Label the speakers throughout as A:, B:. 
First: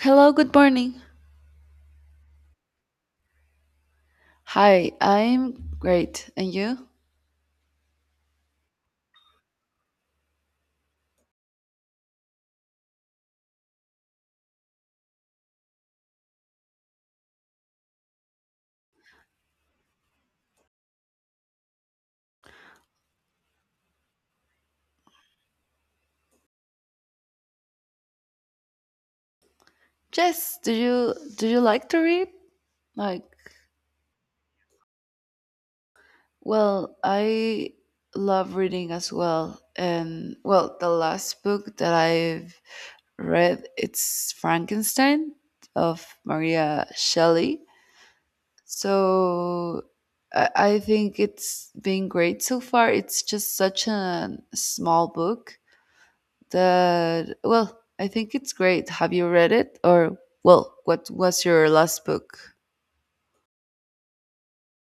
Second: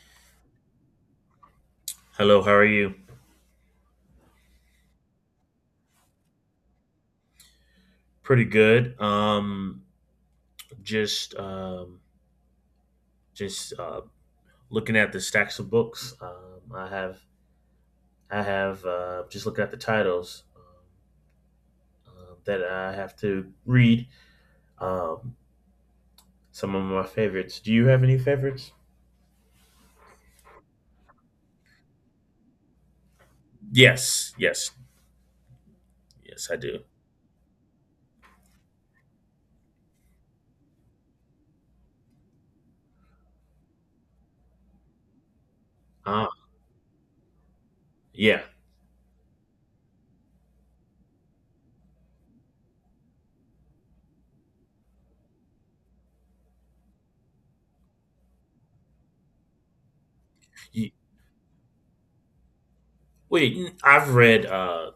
A: Hello, good morning.
B: Hello, how are you?
A: Hi, I'm great. And you?
B: Pretty good. Just um, just Looking at the stacks of books. I have just looking at the titles that I have to read. Um, some of my favorites. Do you have any favorites?
A: Yes, do you like to read? Like,
B: Yes, yes, yes, I do.
A: well, I love reading as well. And well, the last book that I've read it's Frankenstein of
B: Ah,
A: Maria Shelley.
B: yeah.
A: So I think it's been great so far. It's just such a small book that, well, I think it's great. Have you read it? Or well, what was your last book?
B: I've read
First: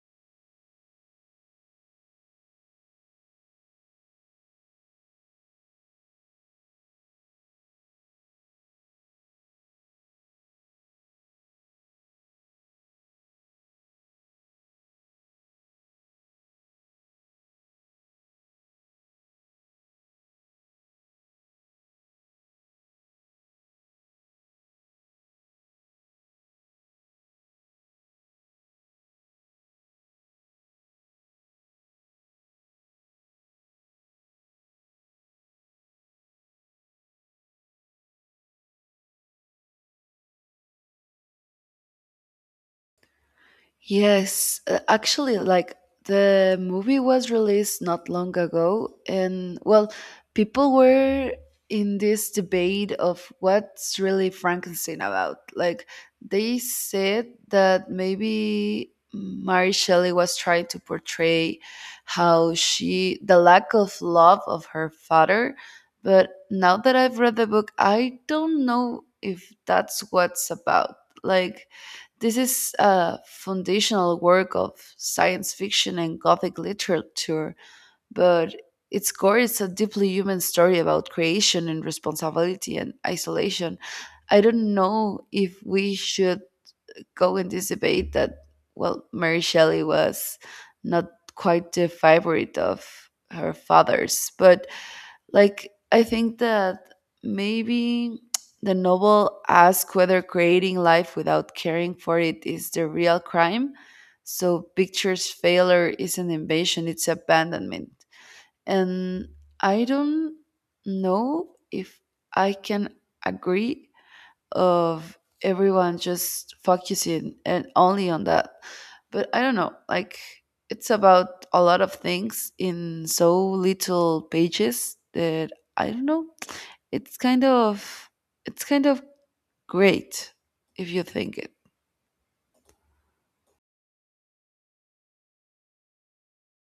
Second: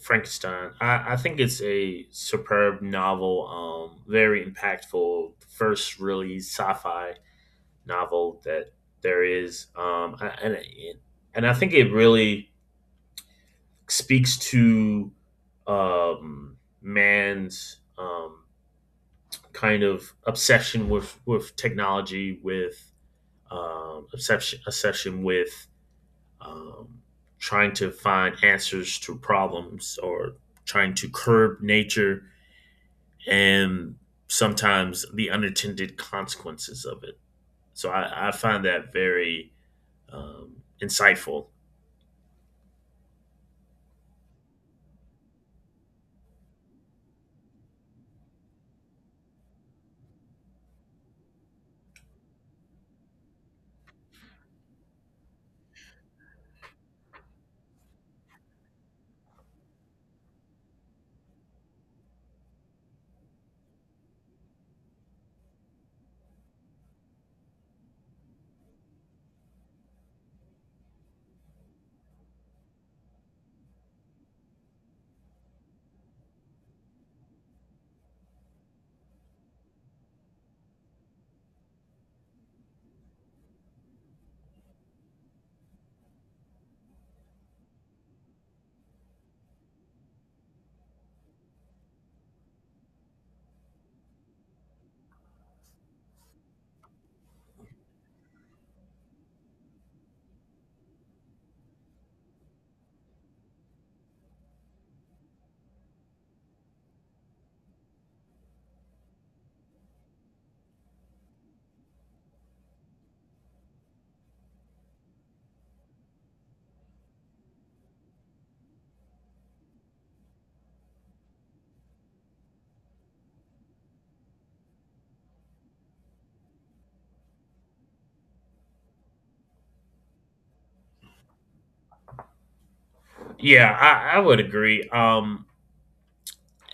B: Frankenstein. I think it's a superb novel, very impactful. First, really sci-fi novel that there is, and I think it really speaks to man's kind of obsession with technology, with obsession with um, trying to find answers to problems or trying to curb nature and sometimes the unintended consequences of it. So I find that very insightful.
A: Yes, actually, like the movie was released not long ago, and well, people were in this debate of what's really Frankenstein about. Like, they said that maybe Mary Shelley was trying to portray how she, the lack of love of her father. But now that I've read the book, I don't know if that's what's about. Like, this is a foundational work of science fiction and gothic literature, but its core is a deeply human story about creation and responsibility and isolation. I don't know if we should go in this debate that, well, Mary Shelley was not quite the favorite of her fathers, but like, I think that maybe the novel asks whether creating life without caring for it is the real crime. So, pictures failure is an invasion, it's abandonment. And I don't know if I can agree of everyone just focusing and only on that. But I don't know, like it's about a lot of things in so little pages that I don't know. It's kind of great if you think it.
B: Yeah, I would agree.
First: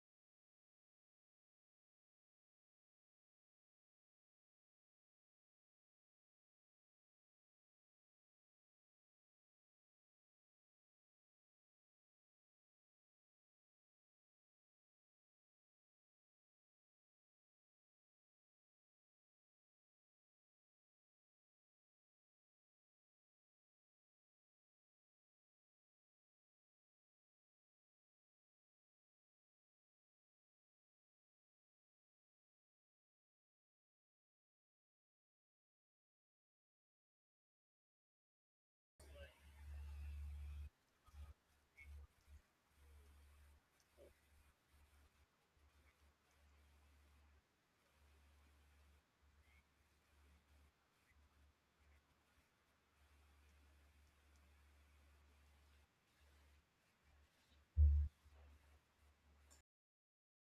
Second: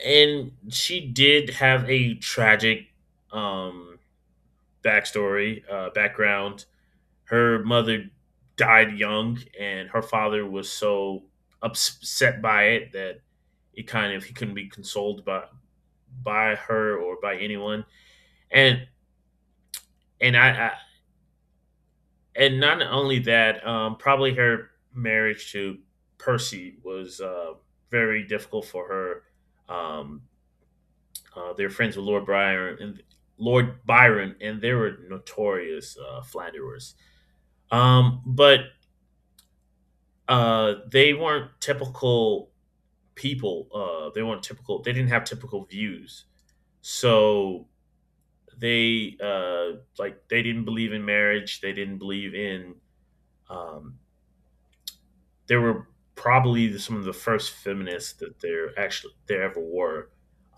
B: And she did have a tragic um, backstory, background her mother died young, and her father was so upset by it that it kind of he couldn't be consoled by her or by anyone. And and I and not only that, probably her marriage to Percy was very difficult for her. They were friends with Lord Byron, and they were notorious flatterers. But they weren't typical people. They weren't typical. They didn't have typical views. So they like they didn't believe in marriage. They didn't believe in. Um, there were some of the first feminists that there actually there ever were,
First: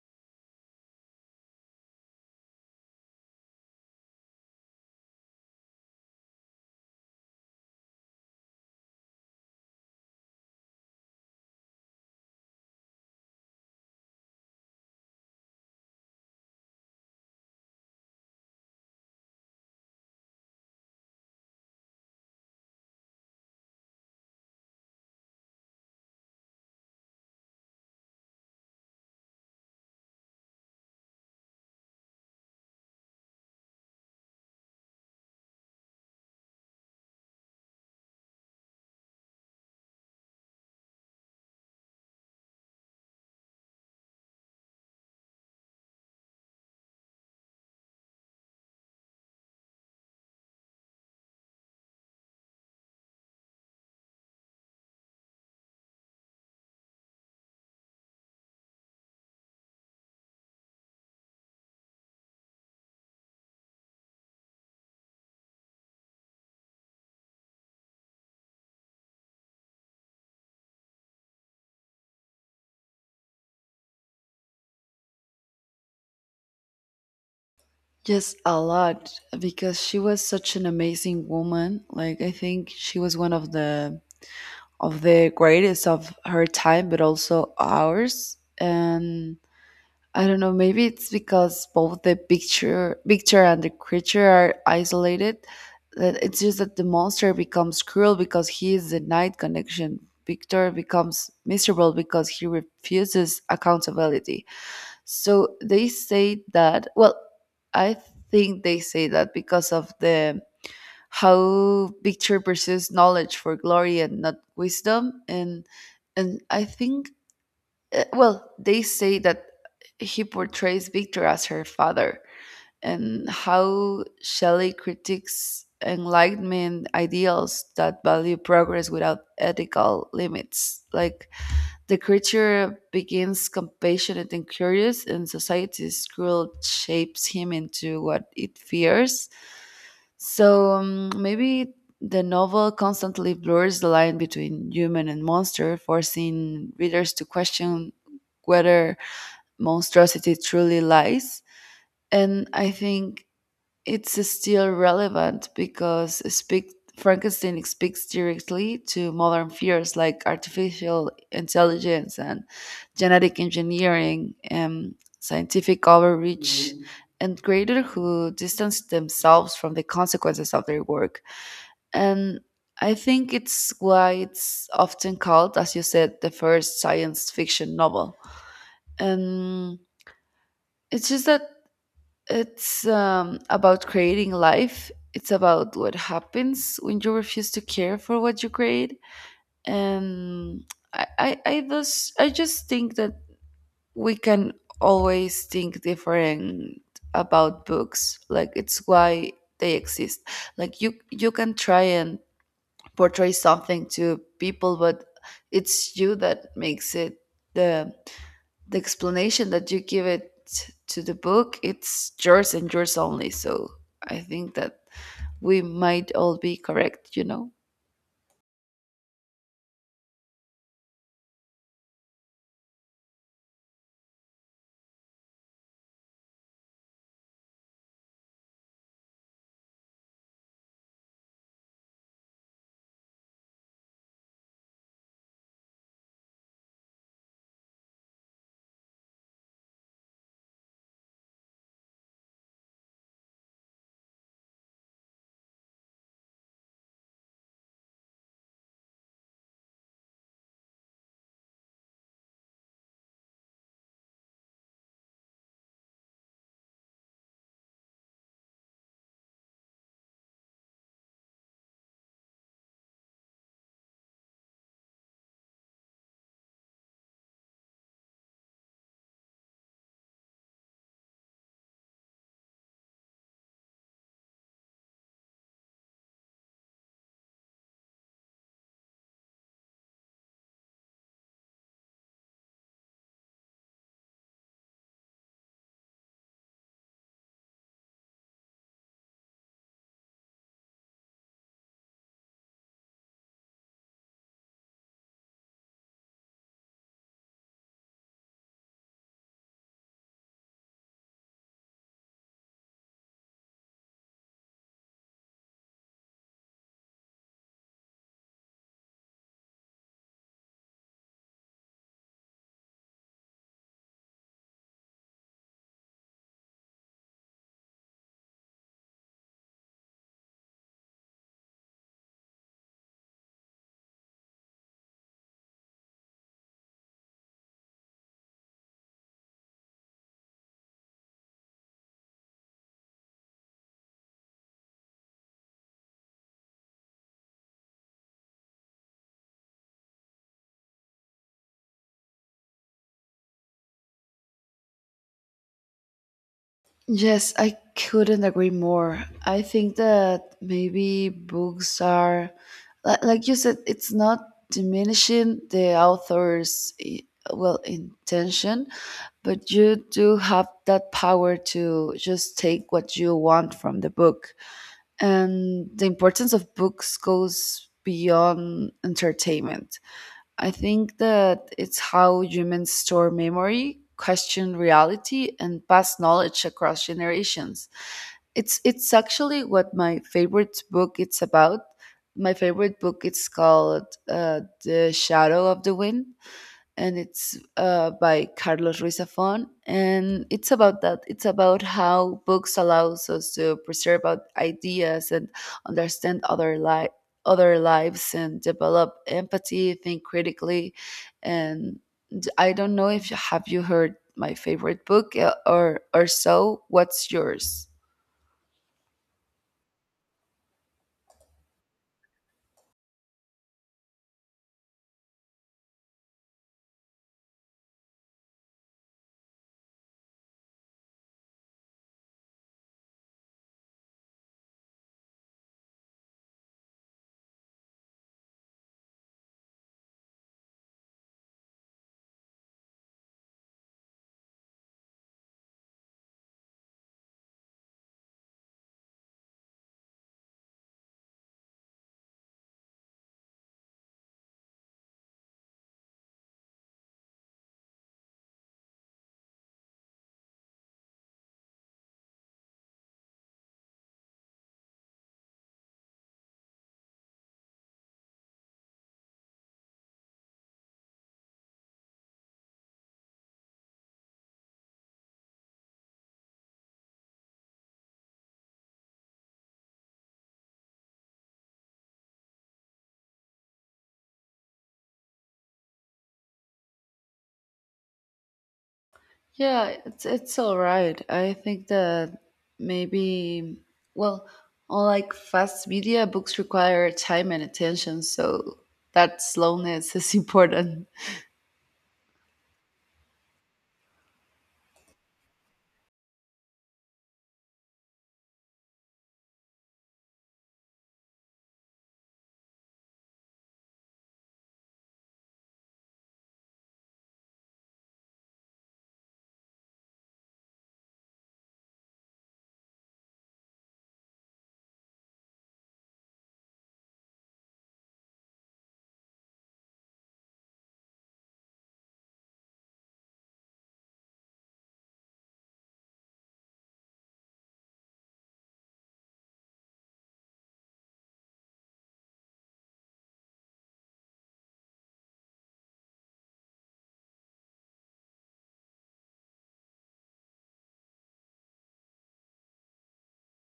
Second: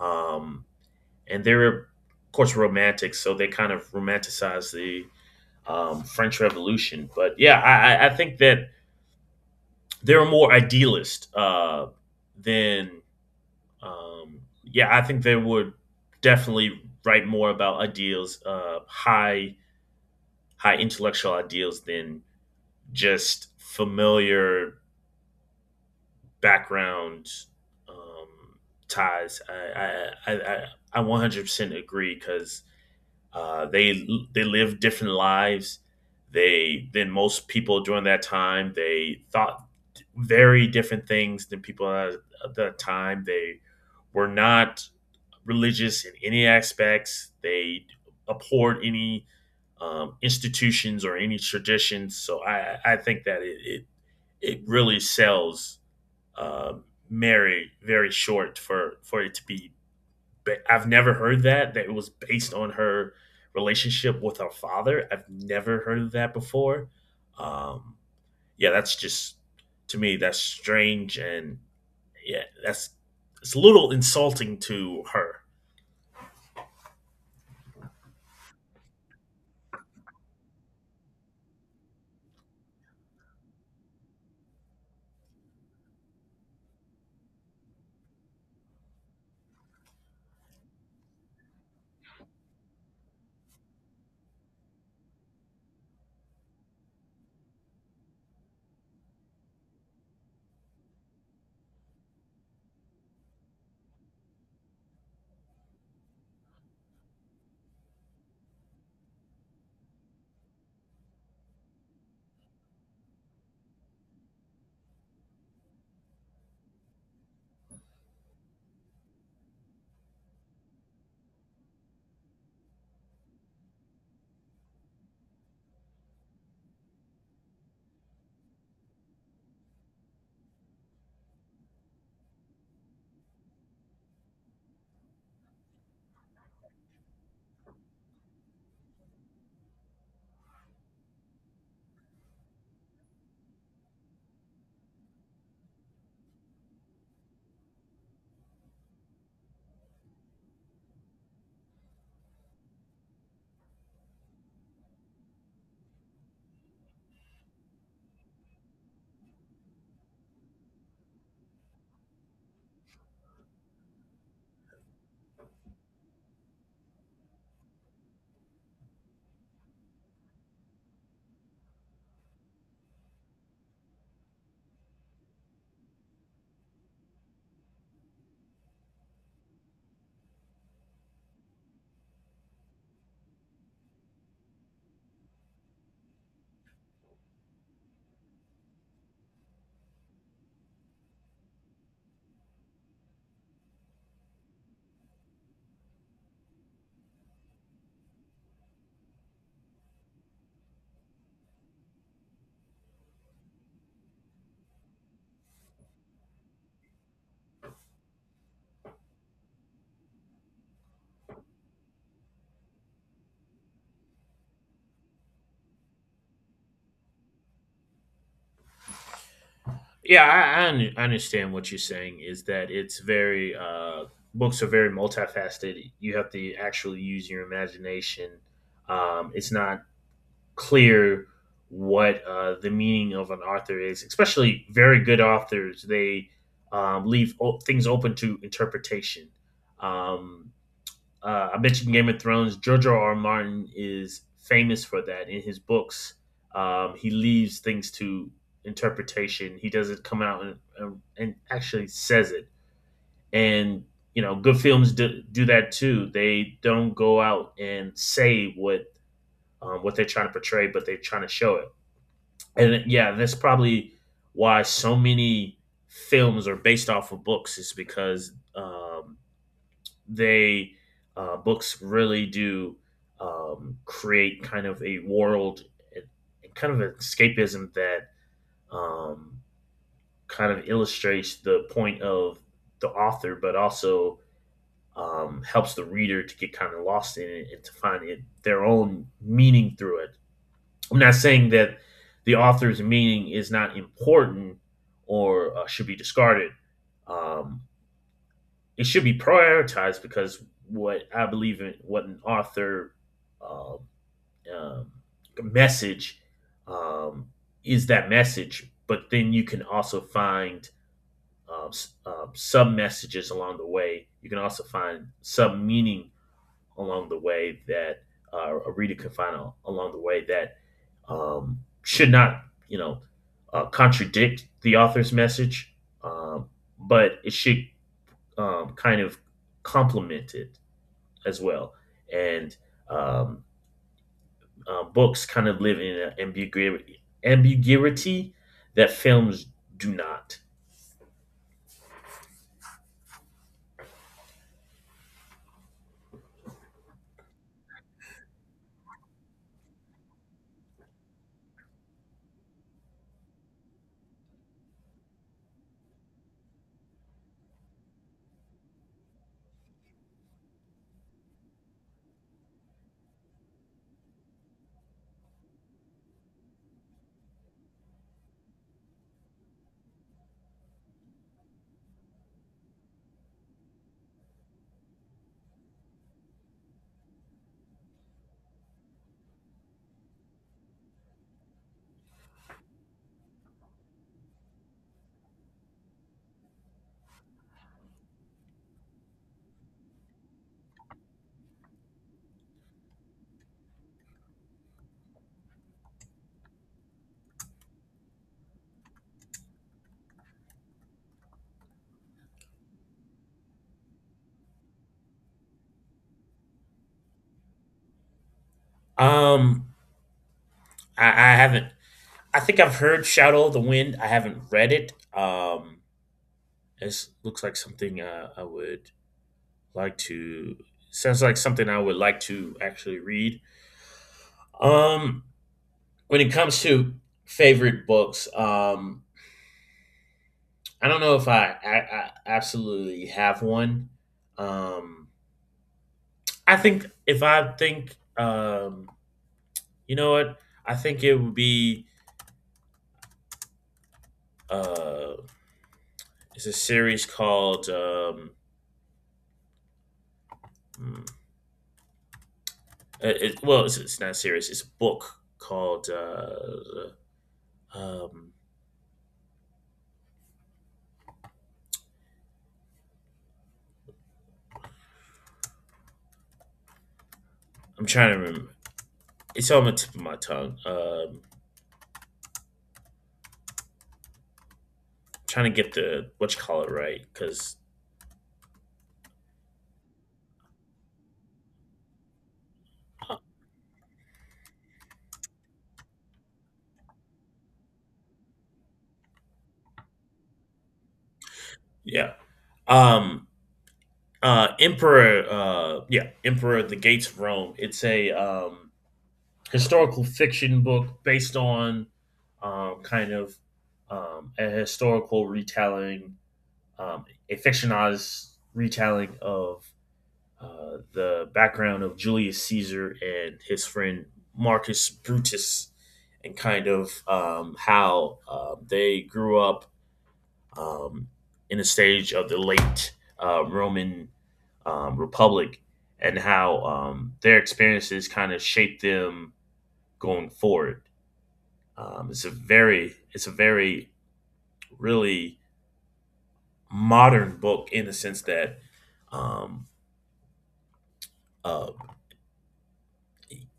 B: um, and they were of course romantic. So they kind of romanticized the French Revolution. But yeah, I think that they're more idealist than yeah, I think they would definitely write more about ideals, uh, high intellectual ideals than just familiar background um, ties. I 100% agree because uh, they they lived different lives. They than most people during that time. They thought very different things than people at the time. They were not religious in any aspects. They abhorred any institutions or any traditions. So I think that it really sells uh, Mary very short for it to be. But I've never heard that it was based on her relationship with her father. I've never heard of that before. Um, yeah, that's just, to me, that's strange. And yeah, that's, it's a little insulting to her.
A: Just a lot because she was such an amazing woman. Like I think she was one of the greatest of her time but also ours. And I don't know, maybe it's because both the picture and the creature are isolated. That it's just that the monster becomes cruel because he is the night connection. Victor becomes miserable because he refuses accountability. So they say that, well, I think they say that because of the how Victor pursues knowledge for glory and not wisdom. And I think, well, they say that he portrays Victor as her father, and how Shelley critiques Enlightenment ideals that value progress without ethical limits. Like the creature begins compassionate and curious, and society's cruel shapes him into what it fears. So, maybe the novel constantly blurs the line between human and monster, forcing readers to question whether monstrosity truly lies. And I think it's still relevant because speak, Frankenstein speaks directly to modern fears like artificial intelligence and genetic engineering and scientific overreach. Mhm. And creators who distance themselves from the consequences of their work. And I think it's why it's often called, as you said, the first science fiction novel. And it's just that it's about creating life. It's about what happens when you refuse to care for what you create. And I just think that we can always think different about books. Like it's why they exist. Like you can try and portray something to people, but it's you that makes it the the explanation that you give it to the book, it's yours and yours only. So I think that we might all be correct, you know?
B: Yeah, I understand what you're saying is that it's very books are very multifaceted. You have to actually use your imagination. It's not clear what the meaning of an author is, especially very good authors. They things open to interpretation. Um, I mentioned Game of Thrones. George R. R. Martin is famous for that in his books. He leaves things to interpretation. He doesn't come out and actually says it. And you know, good films do that too. They don't go out and say what they're trying to portray, but they're trying to show it. And yeah, that's probably why so many films are based off of books is because they books really do create kind of a world and kind of an escapism that um, kind of illustrates the point of the author, but also helps the reader to get kind of lost in it and to find it, their own meaning through it. I'm not saying that the author's meaning is not important or should be discarded. Um, it should be prioritized because what I believe in, what an author uh, um, message um, is that message, but then you can also find uh, sub messages along the way. You can also find sub meaning along the way that a reader can find along the way that should not, you know, contradict the author's message, um, but it should kind of complemented as well. And um, Books kind of live in an ambiguity that films do not.
A: Yes, I couldn't agree more. I think that maybe books are like you said, it's not diminishing the author's well, intention, but you do have that power to just take what you want from the book. And the importance of books goes beyond entertainment. I think that it's how humans store memory, question reality, and pass knowledge across generations. It's actually what my favorite book it's about. My favorite book it's called The Shadow of the Wind, and it's by Carlos Ruiz Zafón. And it's about that. It's about how books allows us to preserve our ideas and understand other other lives and develop empathy, think critically. And I don't know if you, have you heard my favorite book or so. What's yours?
B: Um, I haven't. I think I've heard Shadow of the Wind. I haven't read it. It looks like something I would like to. Sounds like something I would like to actually read. Um, when it comes to favorite books, I don't know if I absolutely have one. Um, I think if I think, you know what? I think it would be uh, it's a series called mm, it's not a series. It's a book called um, I'm trying to remember. It's on the tip of my tongue. Trying to get the what you call it right because
A: Yeah, it's all right. I think that maybe, well, on like fast media, books require time and attention, so that slowness is important.
B: yeah. Um, emperor yeah, Emperor of the Gates of Rome. It's a historical fiction book based on um kind of a historical retelling um a fictionalized retelling of the background of Julius Caesar and his friend Marcus Brutus and kind of how they grew up um in a stage of the late Roman Republic and how their experiences kind of shape them going forward. It's a very really modern book in the sense that um, uh,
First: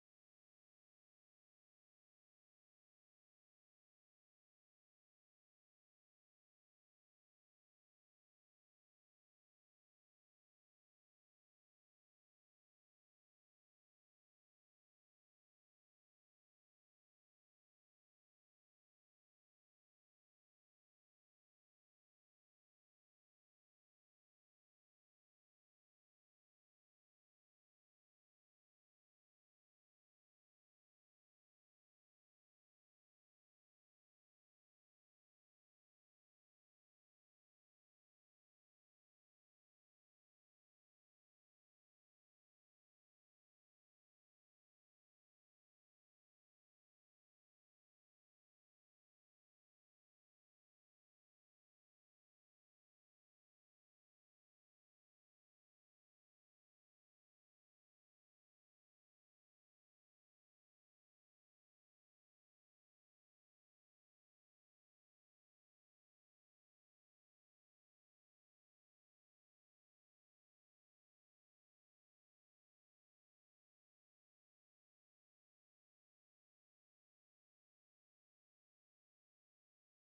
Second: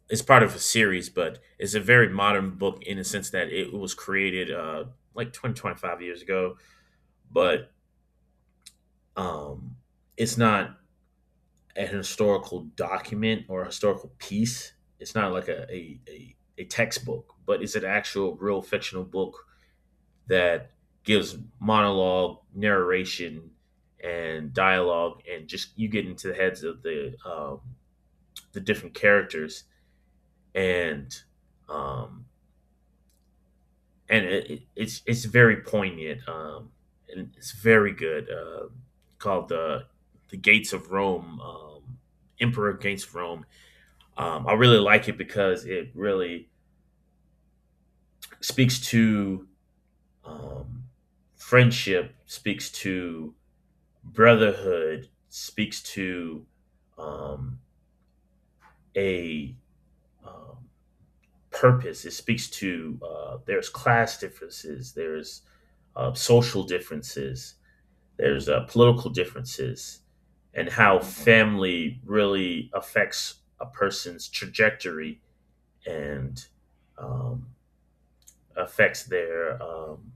B: it's part of a series, but it's a very modern book in the sense that it was created like 20-25 years ago, but um, it's not a historical document or a historical piece. It's not like a textbook, but it's an actual real fictional book that gives monologue, narration, and dialogue, and just you get into the heads of the different characters, and um, it's it's very poignant, and it's very good. Called the Gates of Rome, Emperor Against Rome. I really like it because it really speaks to um, friendship, speaks to brotherhood, speaks to um, a um, purpose. It speaks to there's class differences, there's social differences, there's political differences, and how family really affects a person's trajectory and um, affects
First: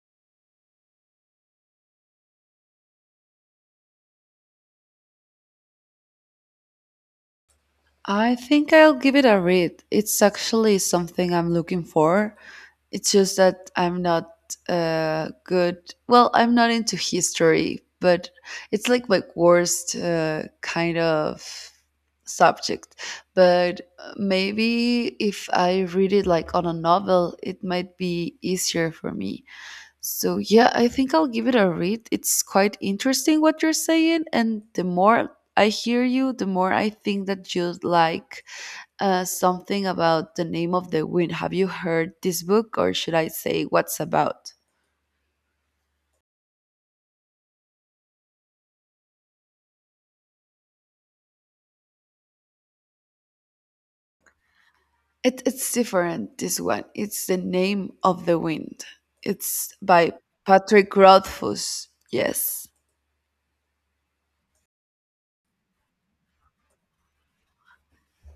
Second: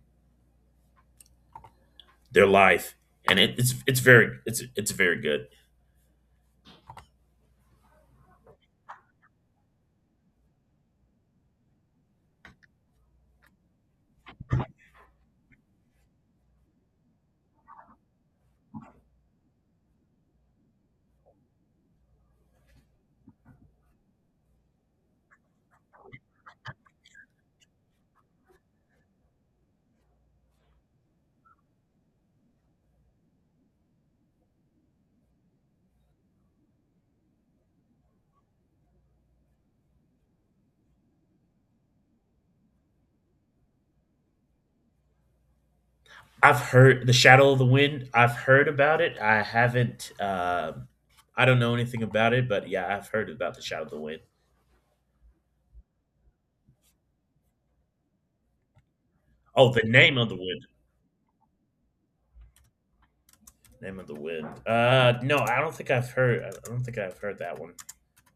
B: their life, and it's it's very good.
A: I think I'll give it a read. It's actually something I'm looking for. It's just that I'm not good. Well, I'm not into history, but it's like my worst kind of subject. But maybe if I read it like on a novel, it might be easier for me. So yeah, I think I'll give it a read. It's quite interesting what you're saying, and the more I hear you, the more I think that you like something about The Name of the Wind. Have you heard this book, or should I say what's about?
B: I've heard the Shadow of the Wind. I've heard about it. I haven't. I don't know anything about it, but yeah, I've heard about the Shadow of the Wind.
A: It's different. This one. It's The Name of the Wind.
B: Oh,
A: It's
B: the
A: by
B: name of the wind.
A: Patrick Rothfuss. Yes.
B: Name of the wind. No, I don't think I've heard that one.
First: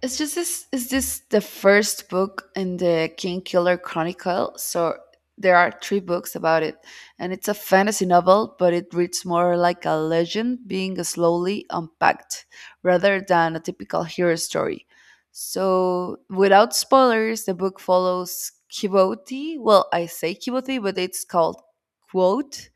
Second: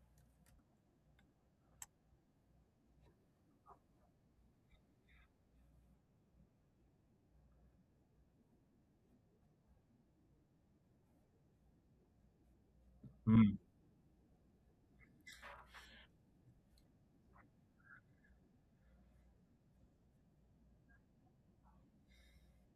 A: It's just this is this the first book in the King Killer Chronicle. So there are three books about it. And it's a fantasy novel, but it reads more like a legend being slowly unpacked rather than
B: Mm,
A: a typical hero story. So without spoilers, the book follows Kiboti. Well, I say Kiboti, but it's called Quote,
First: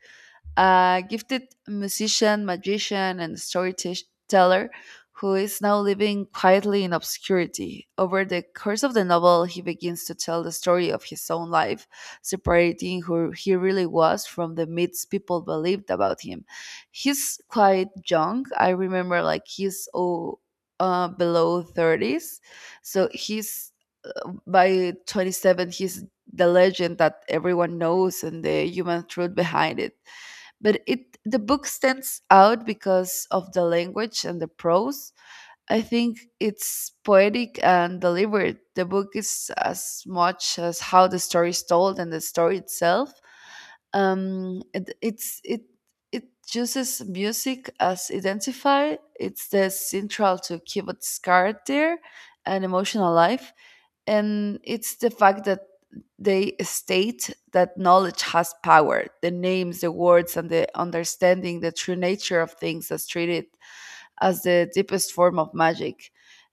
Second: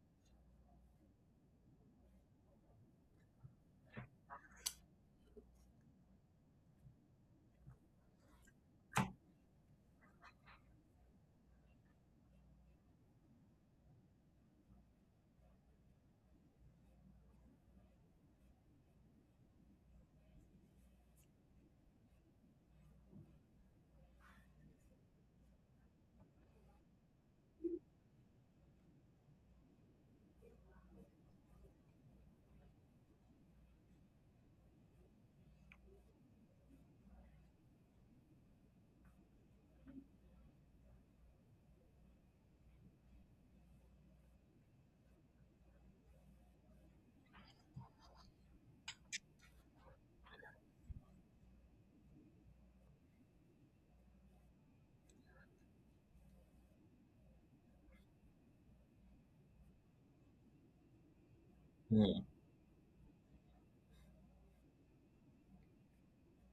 A: a gifted musician, magician, and storyteller who is now living quietly in obscurity. Over the course of the novel, he begins to tell the story of his own life, separating who he really was from the myths people believed about him. He's quite young. I remember, like, he's oh, below 30s. So he's by 27, he's the legend that everyone knows and the human truth behind it. But it, the book stands out because of the language and the prose. I think it's poetic and deliberate. The book is as much as how the story is told and the story itself. It it uses music as identifier. It's the central to kibbutz character and emotional life. And it's the fact that they state that knowledge has power. The names, the words, and the understanding the true
B: mm,
A: nature of things is treated as the deepest form of magic.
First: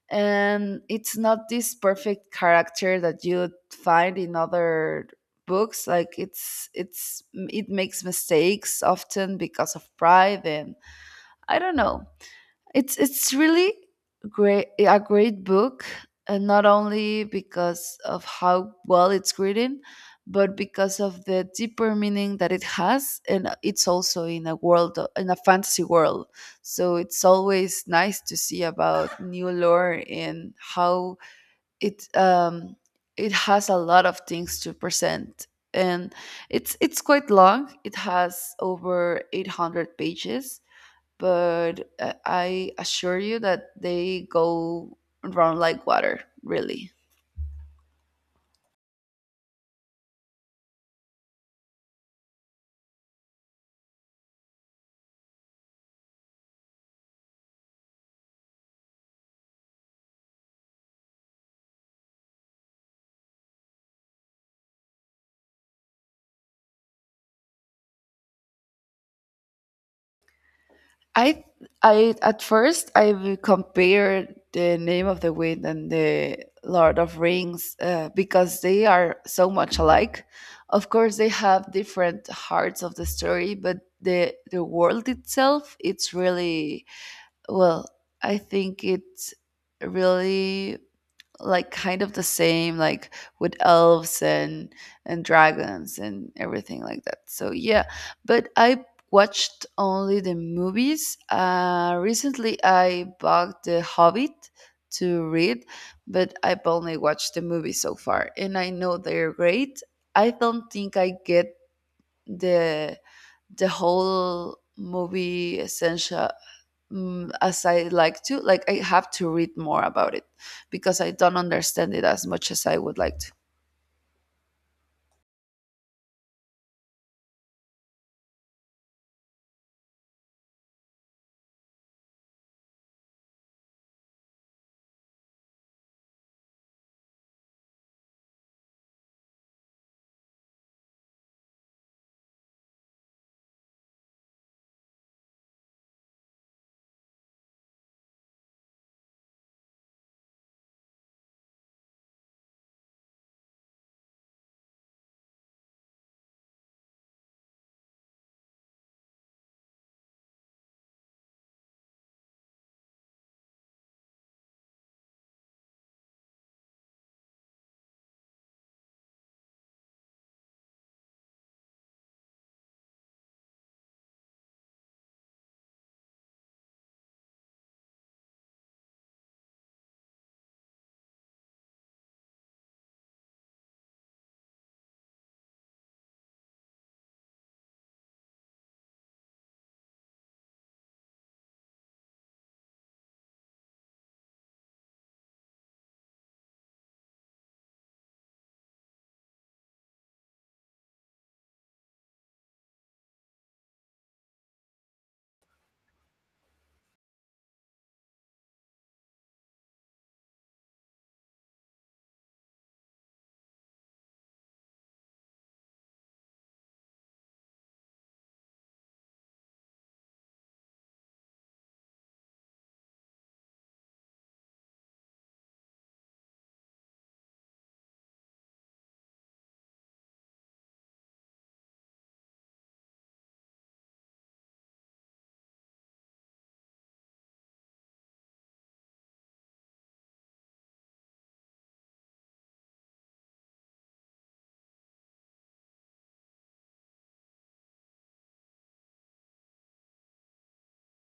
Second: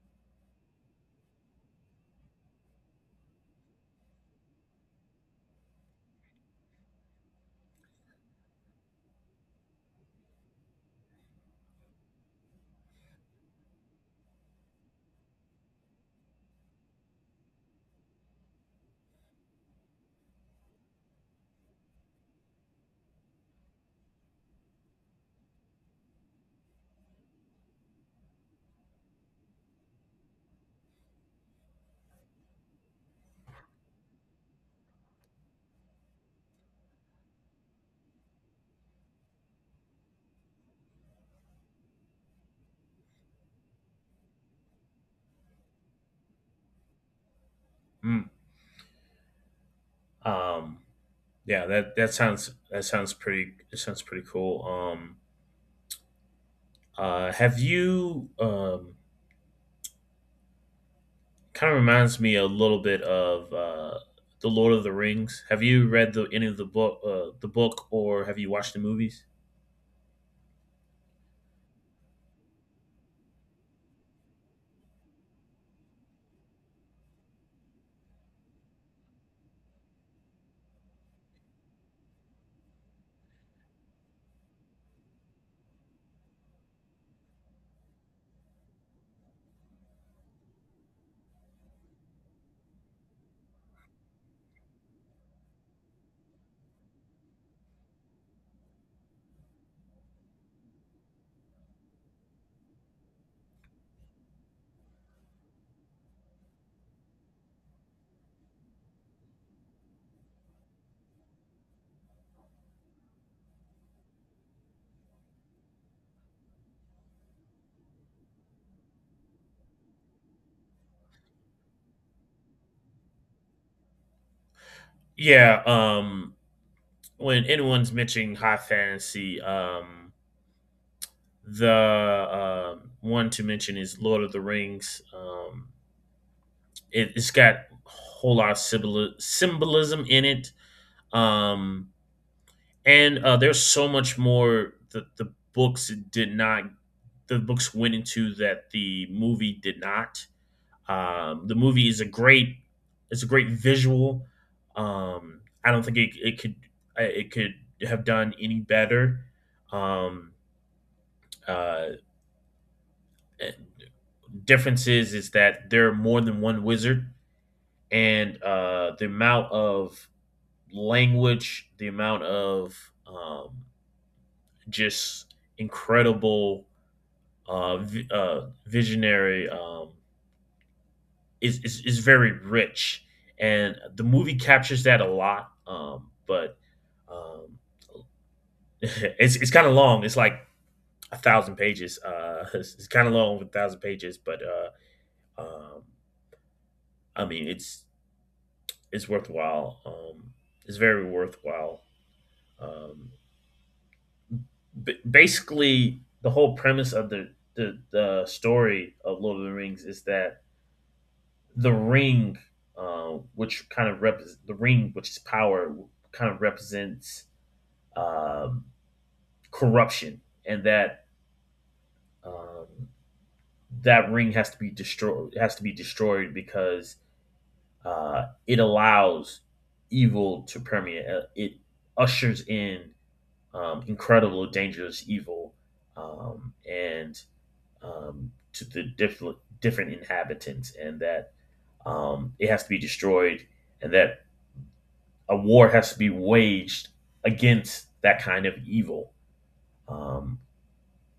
A: And it's not this perfect character that you'd find in other books. Like it's it makes mistakes often because of pride and I don't know. It's really great, a great book, and not only because of how well it's written, but because of the deeper meaning that it has, and it's also in a world in a fantasy world. So it's always nice to see about new lore and how it it has a lot of things to present. And it's quite long, it has over 800 pages, but I assure you that they go run like water, really.
B: mm. Um, yeah, that that sounds pretty. It sounds pretty cool. Have you Kind of reminds me a little bit of the Lord of the Rings. Have you read the any of the book, or have you watched the movies?
A: I I at first I compared The Name of the Wind and the Lord of Rings, because they are so much alike. Of course, they have different hearts of the story, but the world itself, it's really well. I think it's really like kind of the same, like with elves and dragons and everything like that. So yeah, but I watched only the movies. Recently I bought The Hobbit to read, but I've only watched the movies so far, and I know they're great. I don't think I get the the whole movie essential mm, as I like to. Like I have to read more about it because I don't understand it as much as I would like to.
B: Yeah. When anyone's mentioning high fantasy, the one to mention is Lord of the Rings. It's got a whole lot of symbolism in it, um, and there's so much more that the books did not. The books went into that the movie did not. The movie is a great it's a great visual. I don't think it could have done any better. Um, uh, Difference is that there are more than one wizard, and the amount of language, the amount of just incredible visionary is very rich, and the movie captures that a lot. But um, it's kind of long. It's like 1,000 pages. It's kind of long with 1,000 pages, but um, I mean, it's worthwhile. It's very worthwhile. Um, basically, the whole premise of the, the story of Lord of the Rings is that the ring, which kind of rep the ring, which is power, kind of represents um, corruption, and that um, that ring has to be destroyed. Has to be destroyed because it allows evil to permeate. It ushers in incredible, dangerous evil, and to the different inhabitants, and that it has to be destroyed, and that a war has to be waged against that kind of evil. Um,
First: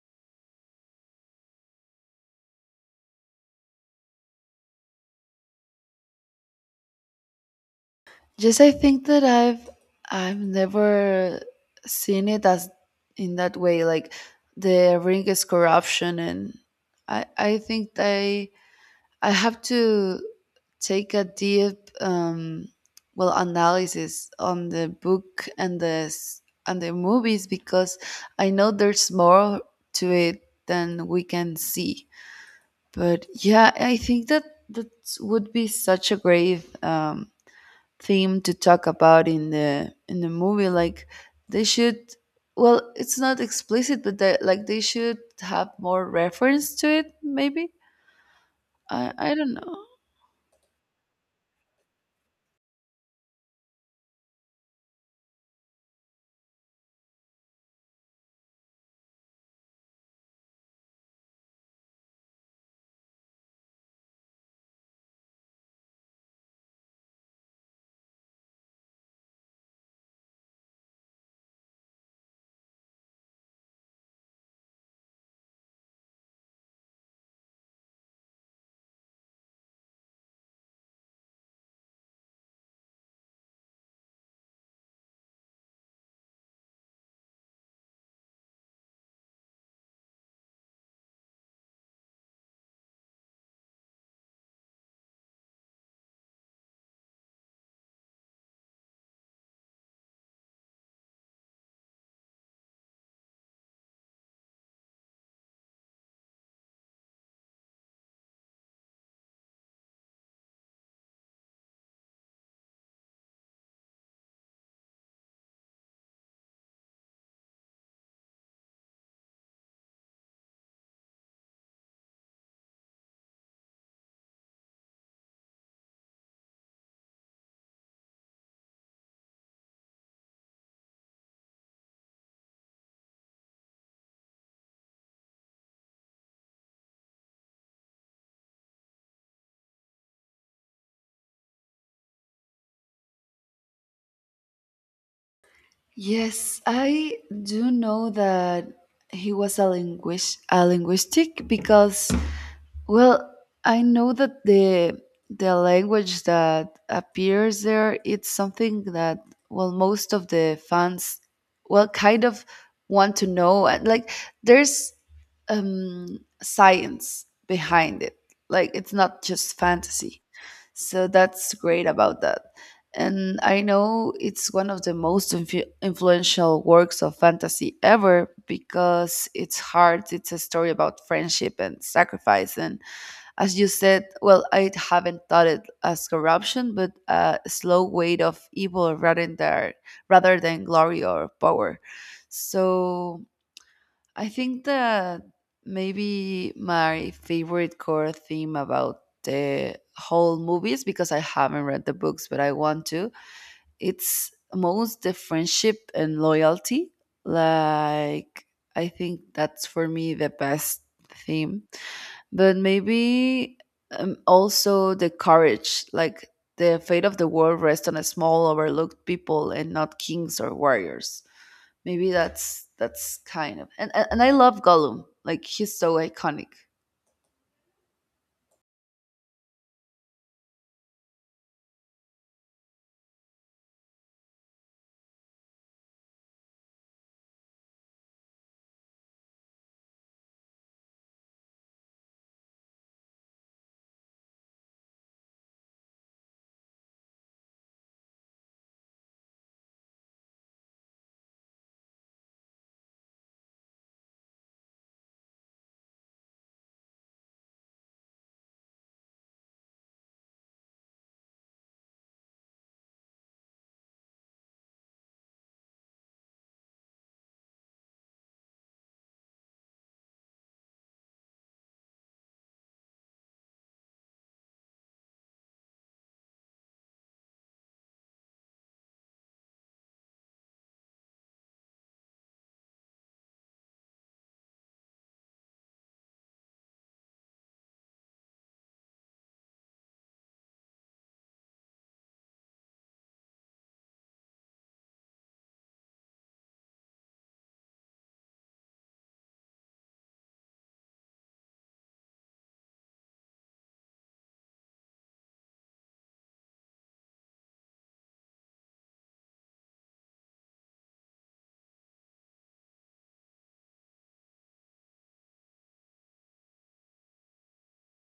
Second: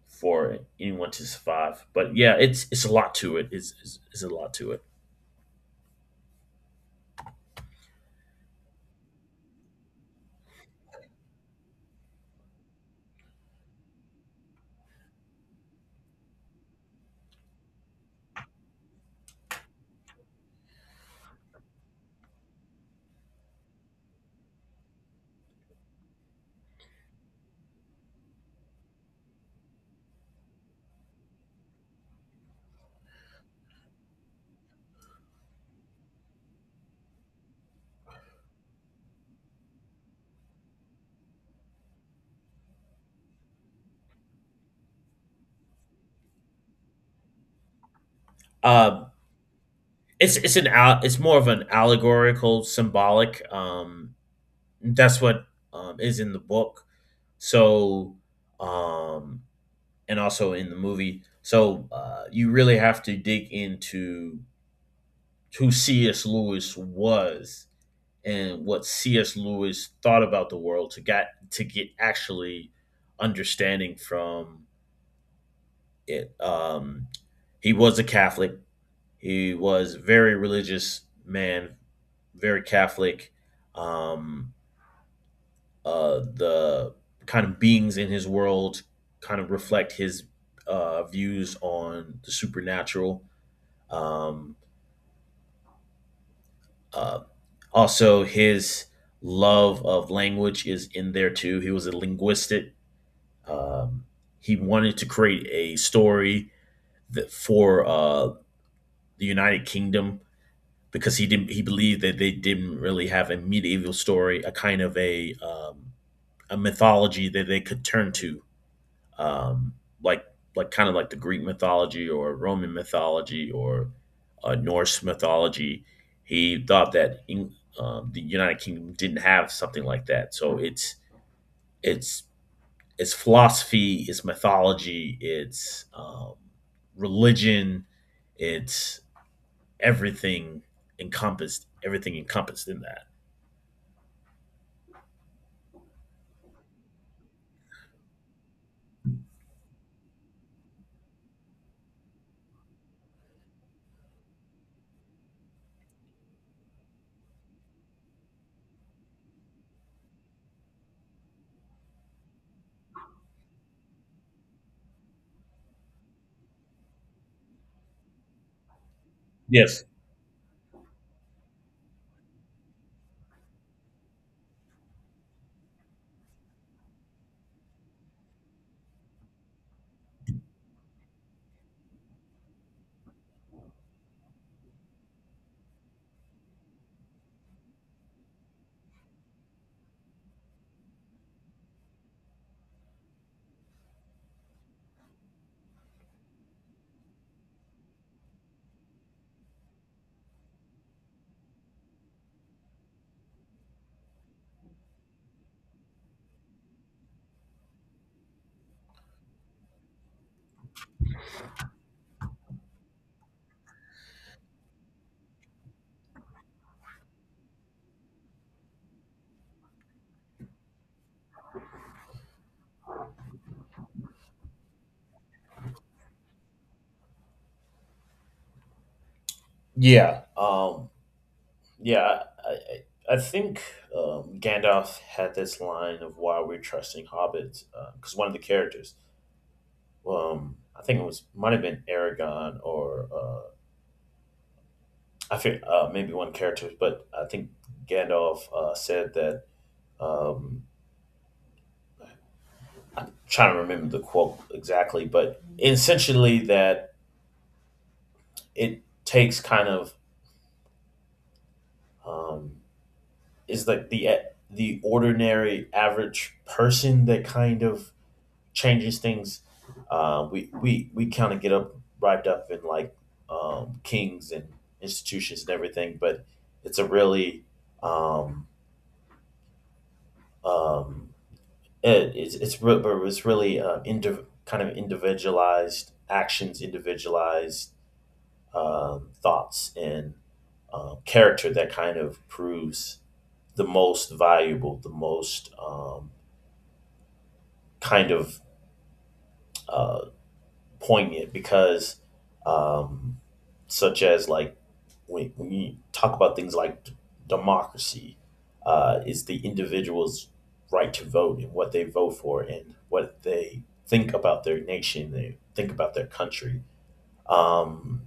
B: for anyone to survive. But yeah, it's a lot to it. It's a lot to it.
A: Yes, I think that I've never seen it as in that way. Like the ring is corruption, and I think I have to take a deep well, analysis on the book and the and the movies, because I know there's more to it than we can see. But yeah, I think that that would be such a great theme to talk about in the movie. Like they should, well, it's not explicit, but they, like they should have more reference to it. Maybe
B: Um,
A: I don't know.
B: it's more of an allegorical, symbolic. That's what is in the book. So um, and also in the movie. So you really have to dig into who C.S. Lewis was and what C.S. Lewis thought about the world to get actually understanding from it. He was a Catholic. He was a very religious man, very Catholic. um the kind of beings in his world kind of reflect his views on the supernatural. um uh Also his love of language is in there too. He was a linguistic. um he wanted to create a story that for the United Kingdom, because he believed that they didn't really have a medieval story, a kind of a mythology that they could turn to, um, like like the Greek mythology or Roman mythology or Norse mythology. He thought that the United Kingdom didn't have something like that, so it's it's philosophy, it's mythology, it's religion, it's everything everything encompassed in that.
A: Yes, I do know that he was a linguist, a linguistic, because, well, I know that the language that appears there it's something that, well, most of the fans, well, kind of want to know. And like there's um science behind it. Like it's not just
B: Yes.
A: fantasy. So that's great about that. And I know it's one of the most infu influential works of fantasy ever because it's hard. It's a story about friendship and sacrifice, and as you said, well, I haven't thought it as corruption, but a slow weight of evil rather than glory or power. So I think that maybe my favorite core theme about the whole movies, because I haven't read the books, but I want to. It's most the friendship and loyalty. Like I think that's for me the best theme, but maybe also the courage, like the fate of the world rests on a small overlooked people and not kings or warriors. Maybe that's kind of and I love Gollum, like he's so iconic.
B: Yeah. Yeah, I think Gandalf had this line of why we're trusting hobbits, because one of the characters, I think it was, might have been Aragon, or I think maybe one character, but I think Gandalf said that. Um, Trying to remember the quote exactly, but essentially that it takes kind of um, is like the ordinary average person that kind of changes things. We kind of get up wrapped up in like kings and institutions and everything, but it's a really um, um, it, it's re- but it's really kind of individualized actions, individualized thoughts and character that kind of proves the most valuable, the most kind of uh, poignant. Because um, such as like when you talk about things like democracy, is the individual's right to vote, and what they vote for, and what they think about their nation, they think about their country. Um,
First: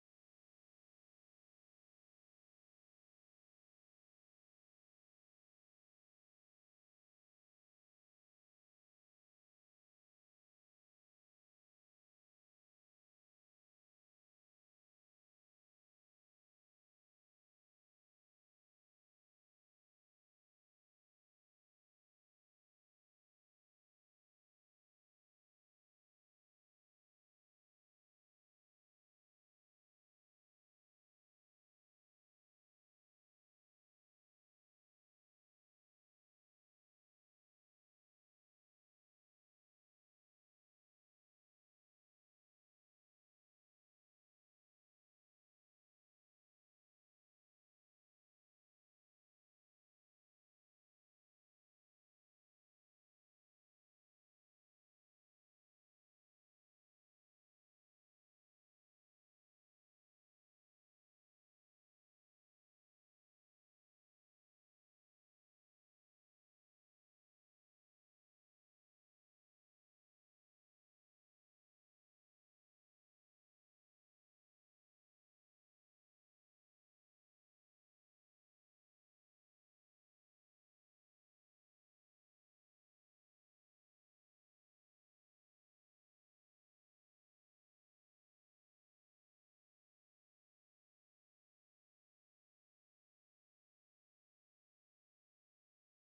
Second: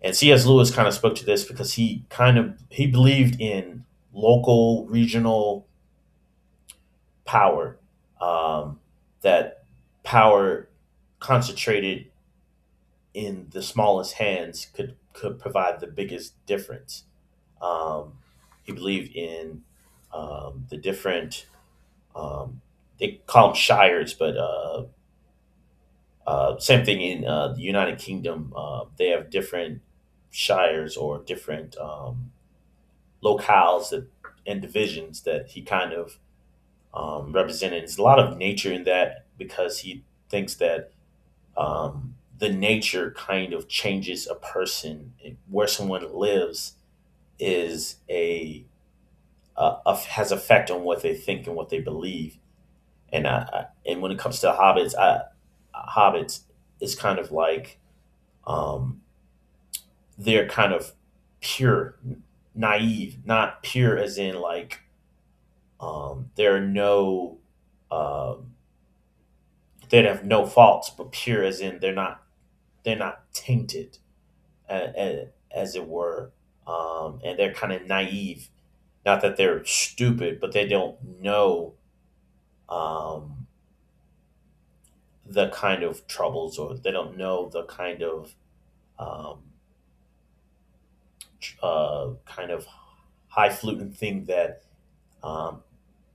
B: and C.S. Lewis kind of spoke to this because he kind of he believed in local, regional power. Um, that power concentrated in the smallest hands could provide the biggest difference. um, he believed in the different um, they call them shires, but same thing in the United Kingdom. They have different shires or different locales, that, and divisions, that he kind of represented. There's a lot of nature in that because he thinks that the nature kind of changes a person. Where someone lives is a has effect on what they think and what they believe. And I and when it comes to hobbits, hobbits is kind of like um, they're kind of pure, naive. Not pure as in like there are no um, they have no faults, but pure as in they're not, they're not tainted, as it were, and they're kind of naive. Not that they're stupid, but they don't know um, the kind of troubles, or they don't know the kind of um, kind of high fluting thing that um,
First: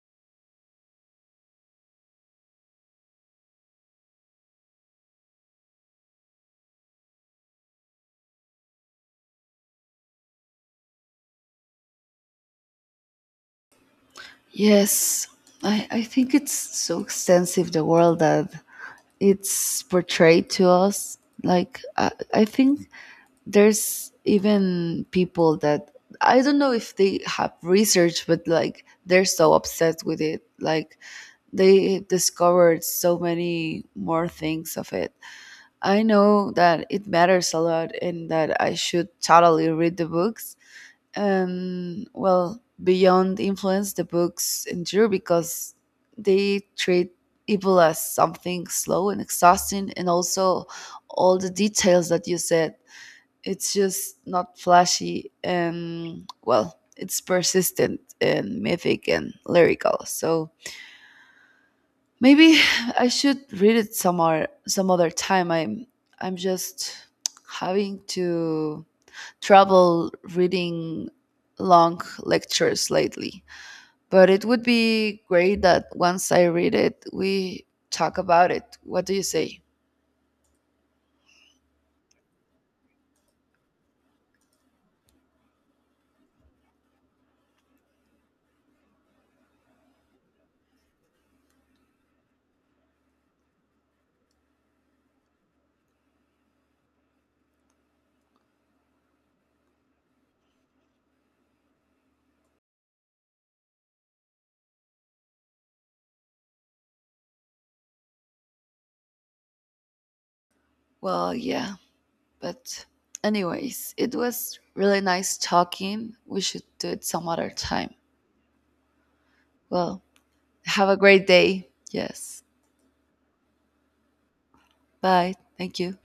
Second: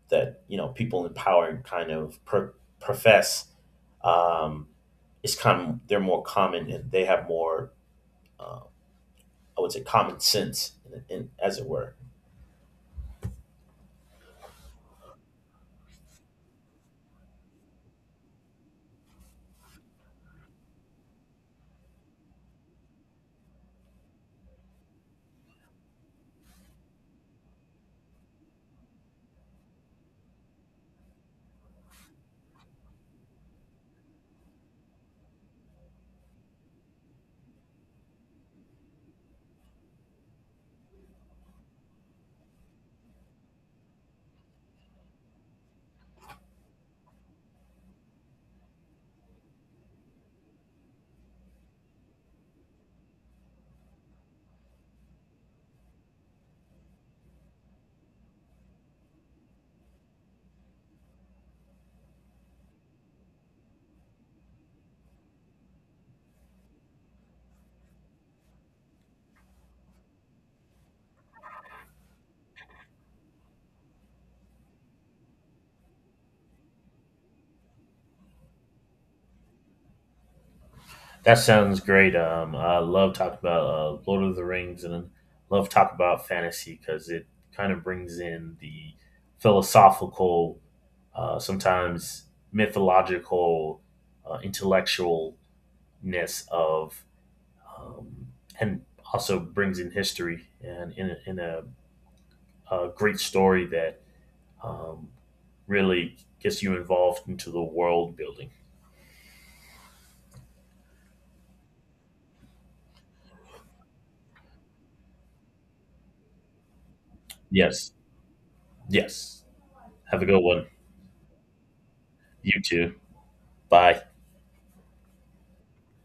B: that you know people in power kind of profess um, is common. They're more common, and they have more, I would say, common sense, as it were.
A: Yes, I think it's so extensive the world that it's portrayed to us. Like I think there's even people that I don't know if they have research, but like they're so obsessed with it. Like they discovered so many more things of it. I know that it matters a lot and that I should totally read the books. And well, beyond influence, the books endure because they treat evil as something slow and exhausting, and also all the details that you said it's just not flashy and, well, it's persistent and mythic and lyrical. So maybe I should read it some or some other time. I'm just having to trouble reading long lectures lately. But it would be great that once I read it, we talk about it. What do you say?
B: That sounds great. I love talking about Lord of the Rings, and love talking about fantasy, because it kind of brings in the philosophical, sometimes mythological, intellectualness of, um, and also brings in history, and in a great story that um, really gets you involved into the world building.
A: Well, yeah. But, anyways, it was really nice talking. We should do it some other
B: Yes.
A: time.
B: Yes.
A: Well,
B: Have a good one.
A: have a great day. Yes.
B: You too. Bye.
A: Bye. Thank you.